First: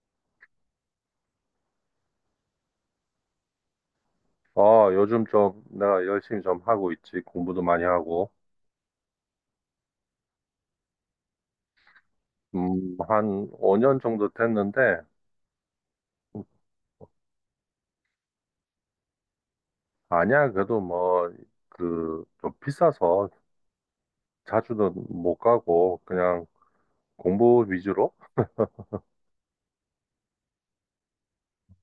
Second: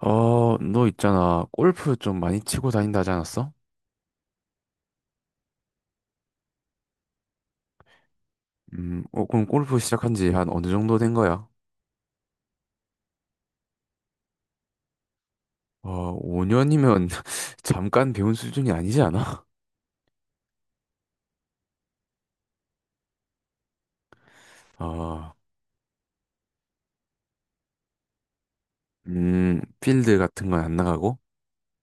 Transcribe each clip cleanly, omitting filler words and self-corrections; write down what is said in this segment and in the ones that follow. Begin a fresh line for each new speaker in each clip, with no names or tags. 너 있잖아. 골프 좀 많이 치고 다닌다 하지 않았어?
어, 요즘 좀 내가 열심히 좀 하고 있지. 공부도 많이 하고.
그럼 골프 시작한 지 한 어느 정도 된 거야?
한 5년 정도 됐는데,
어, 5년이면 잠깐 배운 수준이 아니지 않아?
아니야. 그래도 뭐, 그, 좀 비싸서 자주는
어,
못 가고, 그냥 공부 위주로?
필드 같은 건 안 나가고?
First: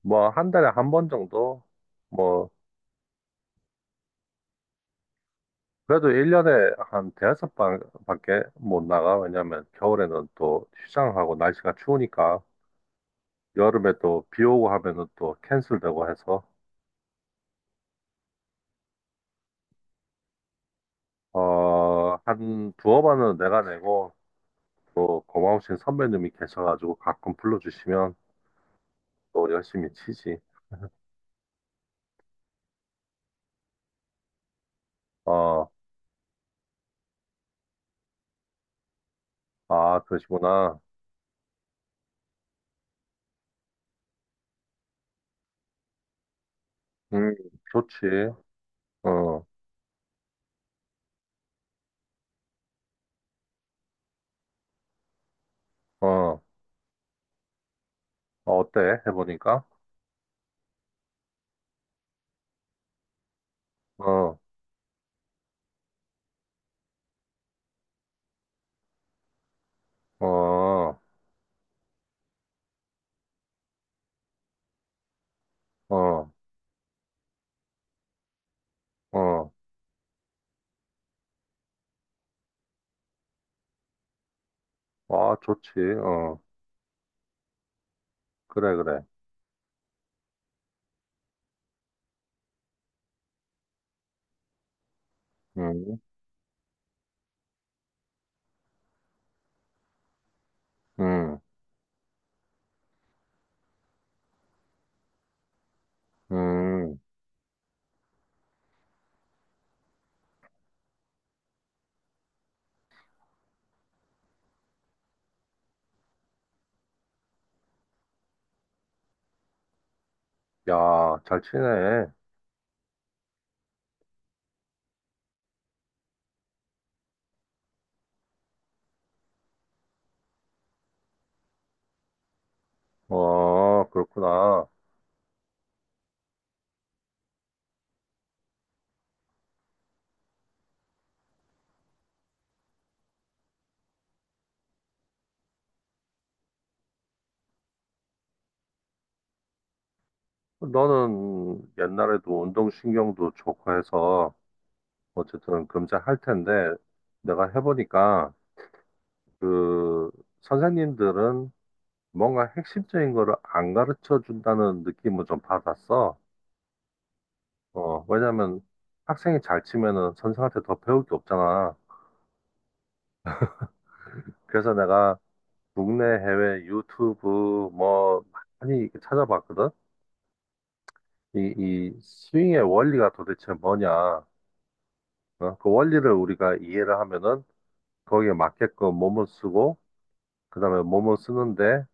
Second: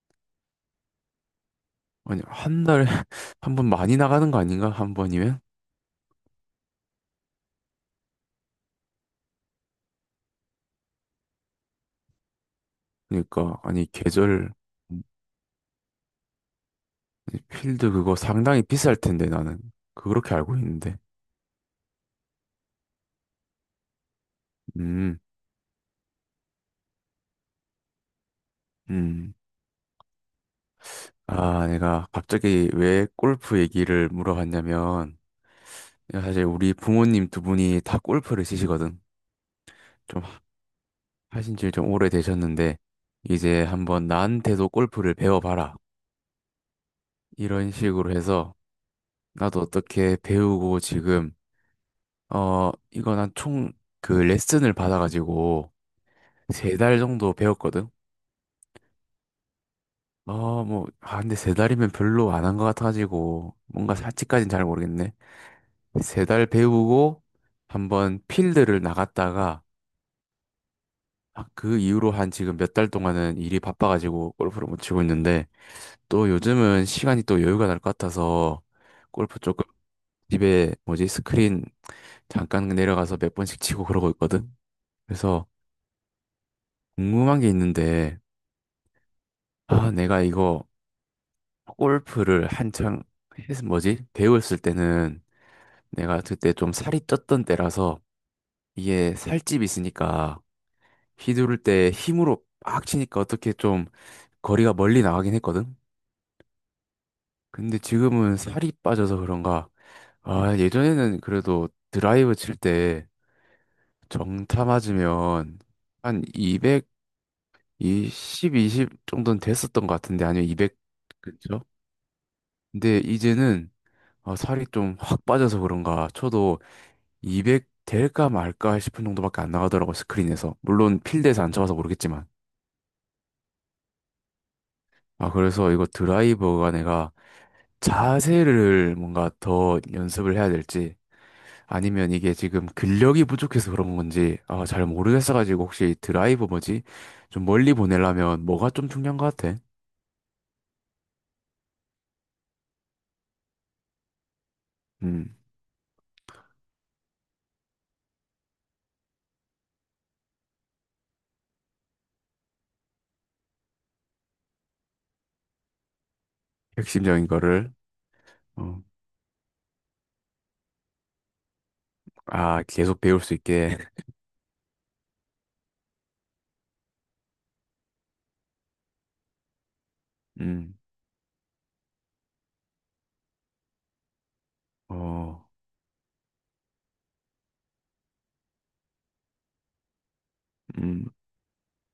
뭐, 한 달에 한 번 정도?
아니,
뭐,
한 달에 한 번 많이 나가는 거 아닌가? 한 번이면?
그래도 1년에 한 대여섯 번 밖에 못 나가. 왜냐면 겨울에는 또 휴장하고 날씨가 추우니까,
그러니까, 아니,
여름에 또 비
계절.
오고 하면은 또 캔슬되고 해서,
아니, 필드 그거 상당히 비쌀 텐데, 나는. 그렇게 알고 있는데.
어, 한 두어 번은 내가 내고,
음.
또 고마우신 선배님이 계셔가지고 가끔 불러주시면
음.
또 열심히 치지.
아, 내가 갑자기 왜 골프 얘기를 물어봤냐면,
어,
야, 사실 우리 부모님 두 분이 다 골프를 치시거든.
아,
좀
그러시구나.
하신 지 좀 오래되셨는데, 이제 한번 나한테도 골프를 배워봐라.
음,
이런 식으로
좋지.
해서,
어,
나도 어떻게 배우고 지금, 이거 난 총 그 레슨을 받아가지고,
어,
세 달 정도 배웠거든.
어때? 해보니까?
뭐, 아, 근데 세 달이면 별로 안 한 것 같아가지고, 뭔가 사치
어,
까진 잘 모르겠네. 세 달 배우고, 한번 필드를 나갔다가,
어,
아, 그 이후로 한 지금 몇 달 동안은 일이 바빠가지고 골프를 못 치고 있는데 또
어,
요즘은 시간이 또 여유가 날 것 같아서 골프
어,
조금 집에 뭐지 스크린 잠깐 내려가서 몇 번씩 치고 그러고 있거든.
아,
그래서
좋지. 어,
궁금한 게 있는데
그래, 그래.
아 내가 이거 골프를 한창 했 뭐지 배웠을 때는
음,
내가 그때 좀 살이 쪘던 때라서 이게 살집이 있으니까
음,
휘두를 때 힘으로 빡 치니까 어떻게 좀 거리가 멀리 나가긴 했거든.
음.
근데 지금은 살이 빠져서 그런가? 아, 예전에는 그래도 드라이브 칠 때 정타 맞으면 한 220, 20 정도는 됐었던 것 같은데 아니면 200.
야, 잘
그쵸?
치네.
근데 이제는 아, 살이 좀 확 빠져서 그런가 쳐도 200 될까 말까 싶은 정도밖에 안 나가더라고. 스크린에서. 물론 필드에서 안 쳐봐서 모르겠지만
어, 그렇구나.
아 그래서 이거 드라이버가 내가 자세를 뭔가 더 연습을 해야 될지 아니면 이게 지금 근력이 부족해서 그런 건지 아, 잘 모르겠어가지고 혹시 드라이브 뭐지? 좀 멀리 보내려면 뭐가 좀 중요한 것 같아?
너는 옛날에도 운동신경도 좋고 해서
음,
어쨌든 금잘 할 텐데, 내가 해보니까 그 선생님들은 뭔가 핵심적인 거를 안 가르쳐 준다는 느낌을 좀 받았어.
핵심적인 거를.
어, 왜냐면
어,
학생이 잘 치면은 선생한테 더 배울 게 없잖아.
아 계속 배울 수 있게.
그래서 내가 국내 해외 유튜브 뭐 많이 이렇게 찾아봤거든.
음.
이 스윙의 원리가 도대체 뭐냐.
어.
어, 그 원리를 우리가 이해를 하면은 거기에 맞게끔 몸을 쓰고, 그다음에
음.
몸을 쓰는데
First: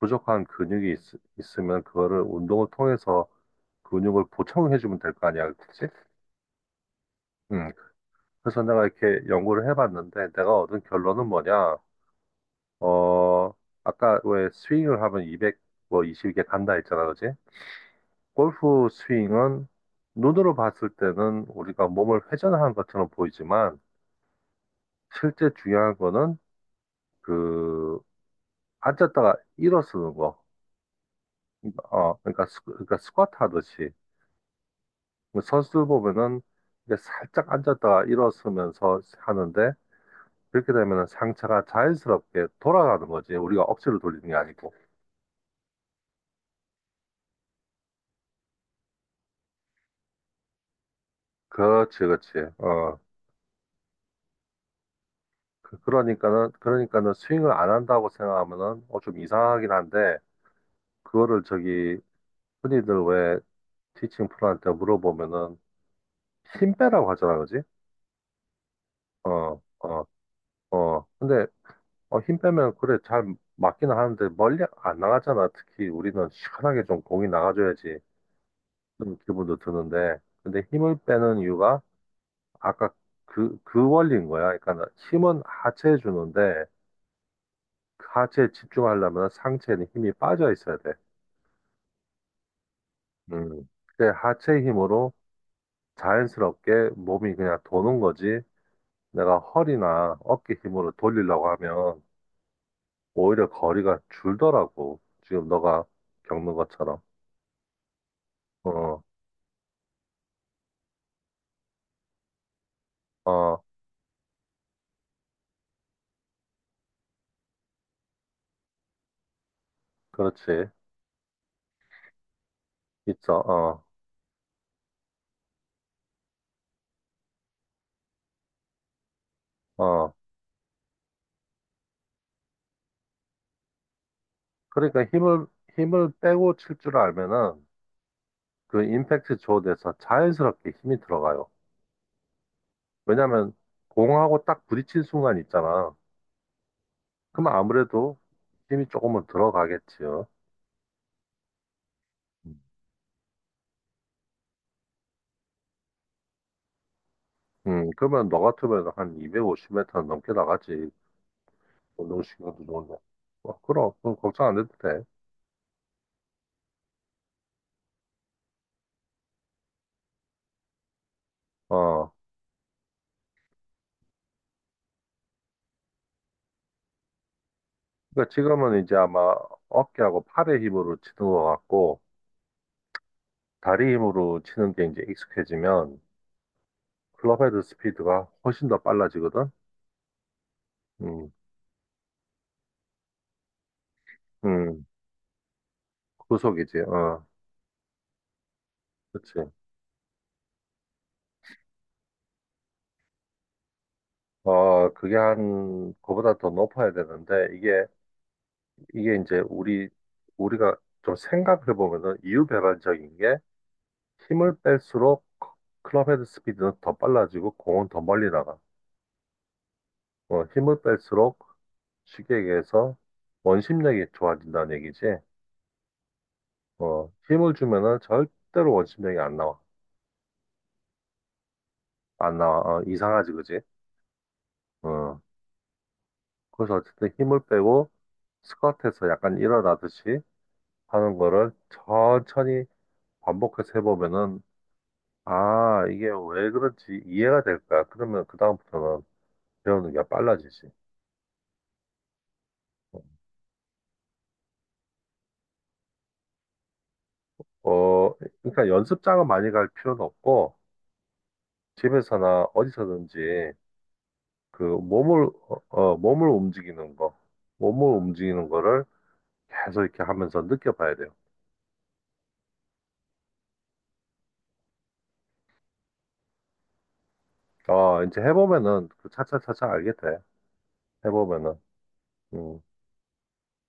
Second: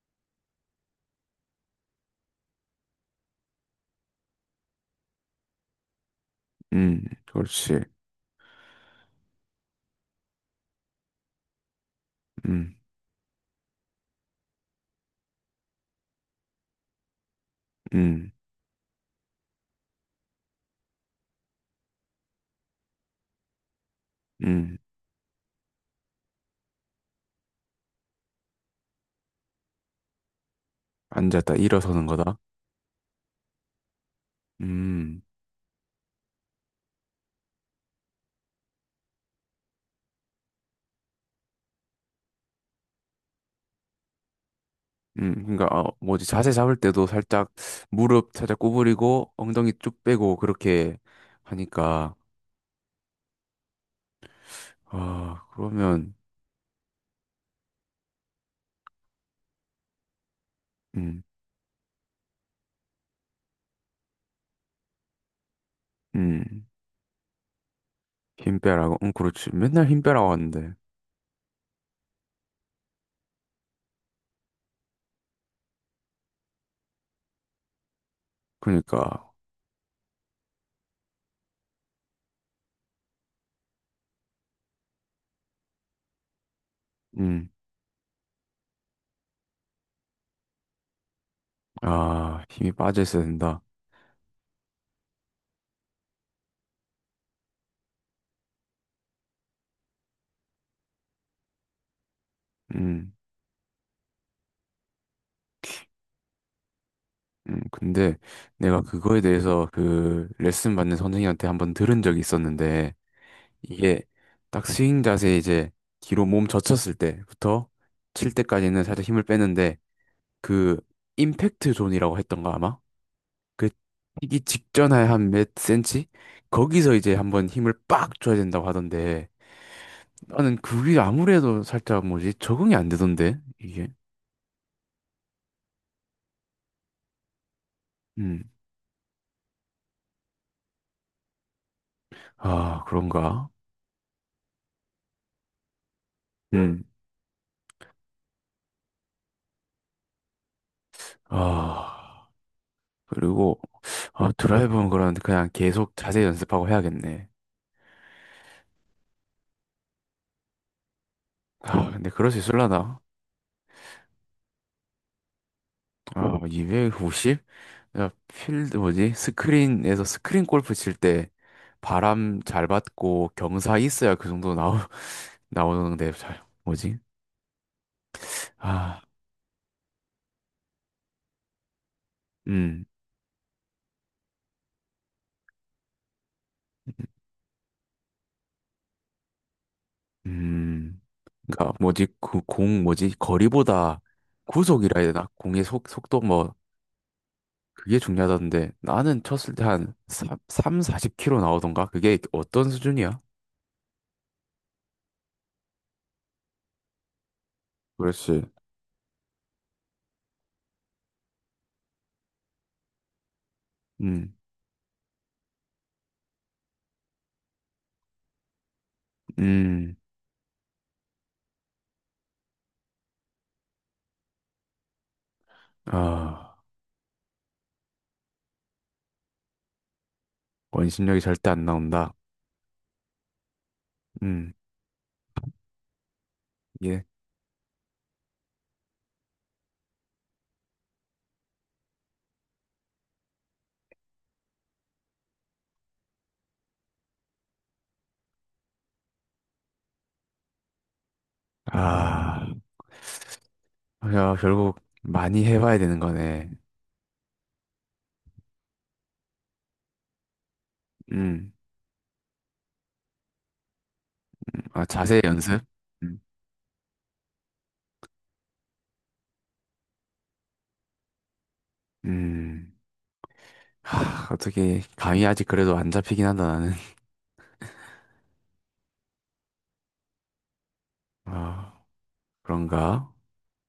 부족한 근육이 있으면 그거를 운동을 통해서 근육을 보충해주면 될 거 아니야, 그치?
음.
음.
그렇지.
그래서 내가 이렇게 연구를 해봤는데, 내가 얻은 결론은 뭐냐,
음.
어, 아까 왜 스윙을 하면 200, 뭐 20개 간다 했잖아, 그치?
음.
골프 스윙은 눈으로 봤을 때는 우리가 몸을 회전하는 것처럼 보이지만,
음.
실제 중요한 거는 그, 앉았다가 일어서는 거.
앉았다 일어서는
어,
거다.
그러니까, 그러니까 스쿼트 하듯이.
음.
선수들 보면은 이게 살짝 앉았다가 일어서면서 하는데, 그렇게 되면 상처가 자연스럽게 돌아가는 거지. 우리가 억지로 돌리는 게 아니고.
음. 그러니까 뭐지 자세 잡을 때도 살짝 무릎 살짝 구부리고 엉덩이 쭉 빼고 그렇게
그렇지,
하니까.
그렇지. 어.
아
그-
그러면.
그러니까는, 그러니까는 스윙을 안 한다고 생각하면은, 어, 좀 이상하긴 한데,
음.
그거를 저기, 흔히들 왜 티칭 프로한테 물어보면은,
음.
힘 빼라고 하잖아, 그지?
힘 빼라고? 응, 그렇지.
어,
맨날 힘
어,
빼라고 하는데.
어. 근데, 어, 힘 빼면, 그래, 잘 맞기는 하는데, 멀리 안 나가잖아. 특히 우리는 시원하게 좀 공이 나가줘야지. 그런
그러니까.
기분도 드는데, 근데 힘을 빼는 이유가, 아까 그 원리인 거야. 그러니까 힘은 하체에 주는데,
음.
그 하체에 집중하려면 상체에는 힘이 빠져 있어야 돼.
아, 힘이 빠져 있어야 된다.
음. 근데 하체 힘으로 자연스럽게 몸이 그냥 도는 거지. 내가 허리나 어깨 힘으로 돌리려고 하면
음.
오히려 거리가 줄더라고. 지금 너가 겪는 것처럼.
음. 근데 내가
어,
그거에 대해서 그 레슨 받는 선생님한테 한번 들은 적이 있었는데,
어,
이게 딱 스윙 자세 이제 뒤로 몸 젖혔을 때부터 칠 때까지는 살짝 힘을 빼는데,
그렇지.
그 임팩트 존이라고 했던가 아마? 그
있어.
튀기 직전에 한 몇 센치? 거기서 이제 한번 힘을 빡 줘야 된다고 하던데,
어, 어.
나는 그게 아무래도 살짝 뭐지 적응이 안 되던데 이게.
그러니까 힘을 빼고 칠 줄 알면은
음.
그 임팩트 조드에서 자연스럽게 힘이 들어가요.
아 그런가.
왜냐면 공하고 딱 부딪힌 순간 있잖아.
음.
그럼 아무래도 힘이 조금은 들어가겠지요.
아
음.
그리고 아 드라이브는 그런데 그냥 계속 자세히 연습하고 해야겠네.
그러면 너 같으면 한 250m 넘게 나가지.
아 근데 그럴 수
운동신경도 좋은데.
있을라나.
어, 그럼, 그럼 걱정 안 해도 돼.
아 250? 야 필드 뭐지 스크린에서 스크린 골프 칠 때
어,
바람 잘 받고 경사 있어야 그 정도 나오 나오는데 잘 뭐지
그러니까 지금은 이제
아
아마 어깨하고 팔의 힘으로 치는 것 같고,
음
다리 힘으로 치는 게 이제 익숙해지면 클럽헤드 스피드가 훨씬 더 빨라지거든.
음
음,
그니까 뭐지 그 공 뭐지 거리보다
음,
구속이라 해야 되나 공의 속 속도 뭐
구속이지. 어,
그게 중요하던데 나는
그치.
쳤을 때 한 3, 40 킬로 나오던가 그게 어떤 수준이야?
어, 그게 한, 그보다 더 높아야 되는데, 이게,
그렇지.
이게 이제 우리가 좀 생각해 보면은 이유배반적인 게
음.
힘을 뺄수록 클럽 헤드 스피드는 더 빨라지고 공은 더 멀리 나가.
음.
어, 힘을 뺄수록 쉽게 얘기해서 원심력이 좋아진다는 얘기지.
아,
어, 힘을 주면은 절대로 원심력이 안 나와.
원심력이 절대 안 나온다.
안 나와. 어, 이상하지, 그지?
음.
어, 그래서
예.
어쨌든 힘을 빼고 스쿼트에서 약간 일어나듯이 하는 거를 천천히 반복해서 해보면은, 아, 이게 왜 그런지 이해가 될 거야. 그러면 그다음부터는 배우는 게 빨라지지.
아, 야, 결국 많이 해봐야 되는 거네.
어, 그러니까 연습장은 많이 갈 필요는 없고,
음.
집에서나 어디서든지 그
아, 자세
몸을, 어,
연습?
어,
음.
몸을 움직이는 거를 계속 이렇게 하면서 느껴봐야 돼요.
음. 하, 어떻게 감이 아직 그래도 안 잡히긴 한다 나는.
어, 이제 해보면은 그 차차차차 알게 돼. 해보면은.
아,
음.
그런가?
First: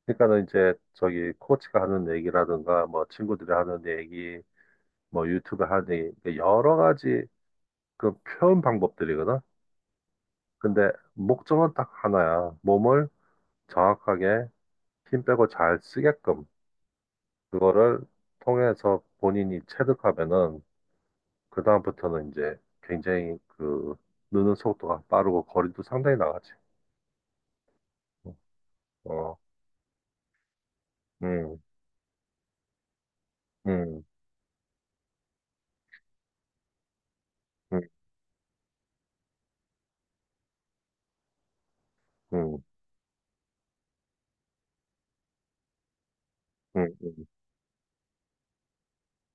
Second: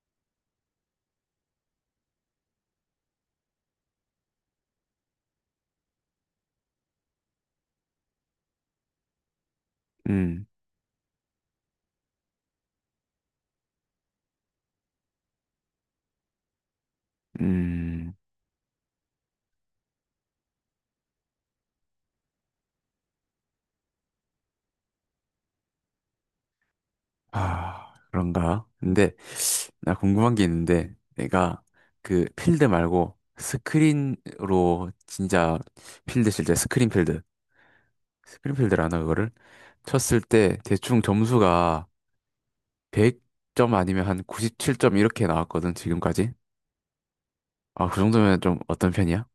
그러니까는 이제 저기 코치가 하는 얘기라든가 뭐 친구들이 하는 얘기, 뭐 유튜브 하는 얘기, 여러 가지 그 표현 방법들이거든.
음.
근데 목적은 딱 하나야. 몸을 정확하게 힘 빼고 잘 쓰게끔 그거를
음,
통해서 본인이 체득하면은 그다음부터는 이제 굉장히 그 느는 속도가 빠르고 거리도 상당히 나가지.
아, 그런가? 근데
어,
나 궁금한 게 있는데
음,
내가 그 필드 말고
음,
스크린으로 진짜 필드 칠 때
음,
스크린 필드라나 그거를 쳤을 때 대충 점수가
음,
100점 아니면 한 97점 이렇게 나왔거든, 지금까지.
음.
아, 그 정도면 좀 어떤 편이야?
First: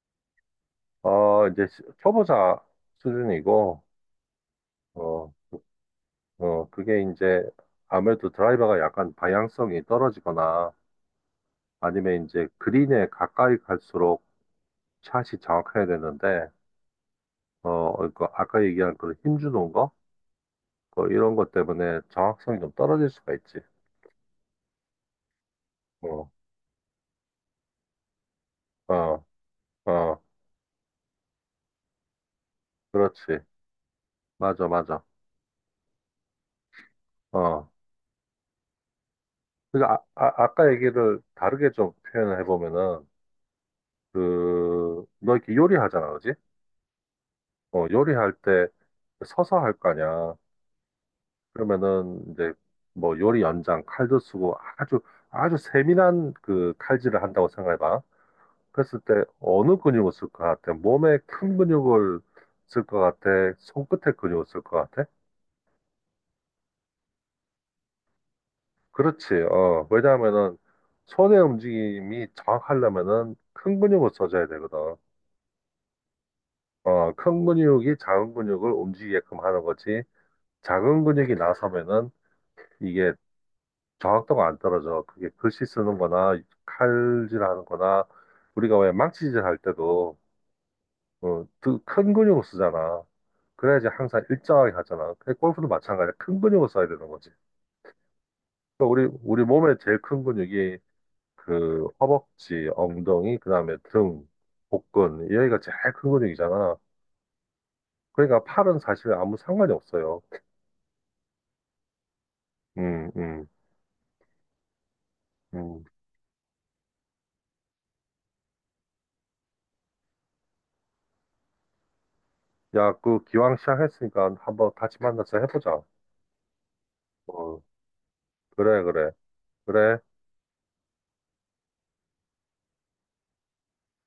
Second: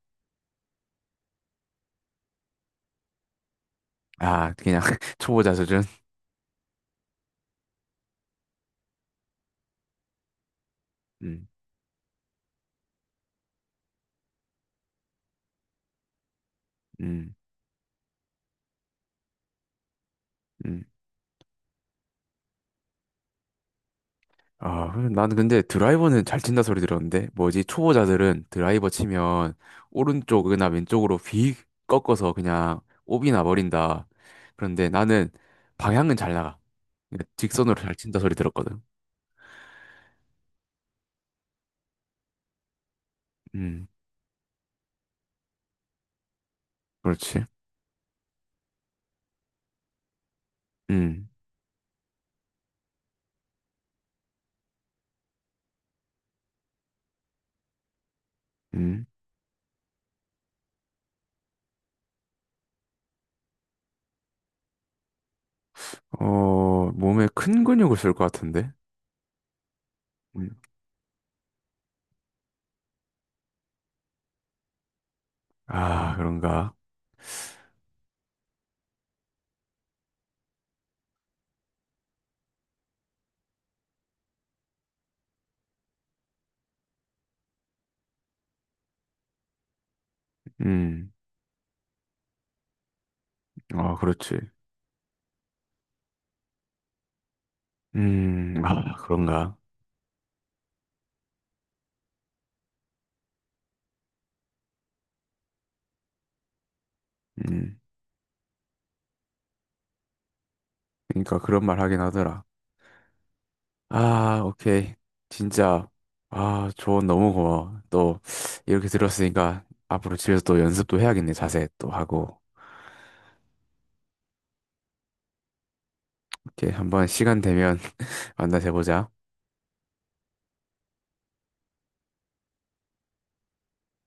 어, 이제 초보자 수준이고,
아, 그냥
어,
초보자 수준?
어, 그게 이제 아무래도 드라이버가 약간 방향성이 떨어지거나
음.
아니면 이제 그린에 가까이 갈수록 샷이 정확해야 되는데,
음.
어, 그 아까 얘기한 그런 힘주는 거?
음.
뭐 이런 것 때문에 정확성이 좀 떨어질 수가 있지.
아, 그래. 나는 근데 드라이버는
어,
잘 친다 소리 들었는데, 뭐지, 초보자들은 드라이버
어,
치면
어,
오른쪽이나 왼쪽으로 휙 꺾어서 그냥 오비
그렇지.
나버린다.
맞아,
그런데
맞아.
나는 방향은 잘 나가. 그러니까
어.
직선으로 잘 친다 소리 들었거든.
그러니까 아까 얘기를 다르게 좀 표현을 해보면은,
음,
그, 너 이렇게 요리하잖아, 그지?
그렇지.
어, 요리할 때 서서 할 거 아니야.
음.
그러면은 이제 뭐 요리 연장 칼도 쓰고 아주 아주 세밀한 그 칼질을 한다고 생각해봐. 했을
음.
때 어느 근육을 쓸 것 같아? 몸에 큰 근육을 쓸 것 같아? 손끝에 근육을 쓸 것 같아?
어, 몸에 큰 근육을 쓸 것 같은데?
그렇지. 어, 왜냐하면은
음.
손의 움직임이 정확하려면은 큰 근육을 써줘야 되거든.
아, 그런가?
어, 큰 근육이 작은 근육을 움직이게끔 하는 거지. 작은 근육이 나서면은 이게 정확도가 안 떨어져. 그게 글씨 쓰는 거나 칼질하는 거나 우리가 왜 망치질 할 때도
음.
어, 그 큰 근육을 쓰잖아. 그래야지
아,
항상
그렇지.
일정하게 가잖아. 그 골프도 마찬가지야. 큰 근육을 써야 되는 거지.
음.
그러니까
아,
우리
그런가?
몸의 제일 큰 근육이 그 허벅지, 엉덩이, 그다음에 등, 복근 여기가 제일 큰 근육이잖아.
음.
그러니까 팔은 사실 아무 상관이 없어요.
그러니까 그런 말 하긴 하더라.
음, 음,
아, 오케이.
음.
진짜. 아, 조언 너무 고마워. 또, 이렇게 들었으니까, 앞으로 집에서 또 연습도 해야겠네. 자세 또 하고.
야, 그 기왕 시작했으니까 한번 같이 만나서 해보자.
이렇게 한번 시간
어,
되면 만나서
그래,
해보자.
그래, 그래.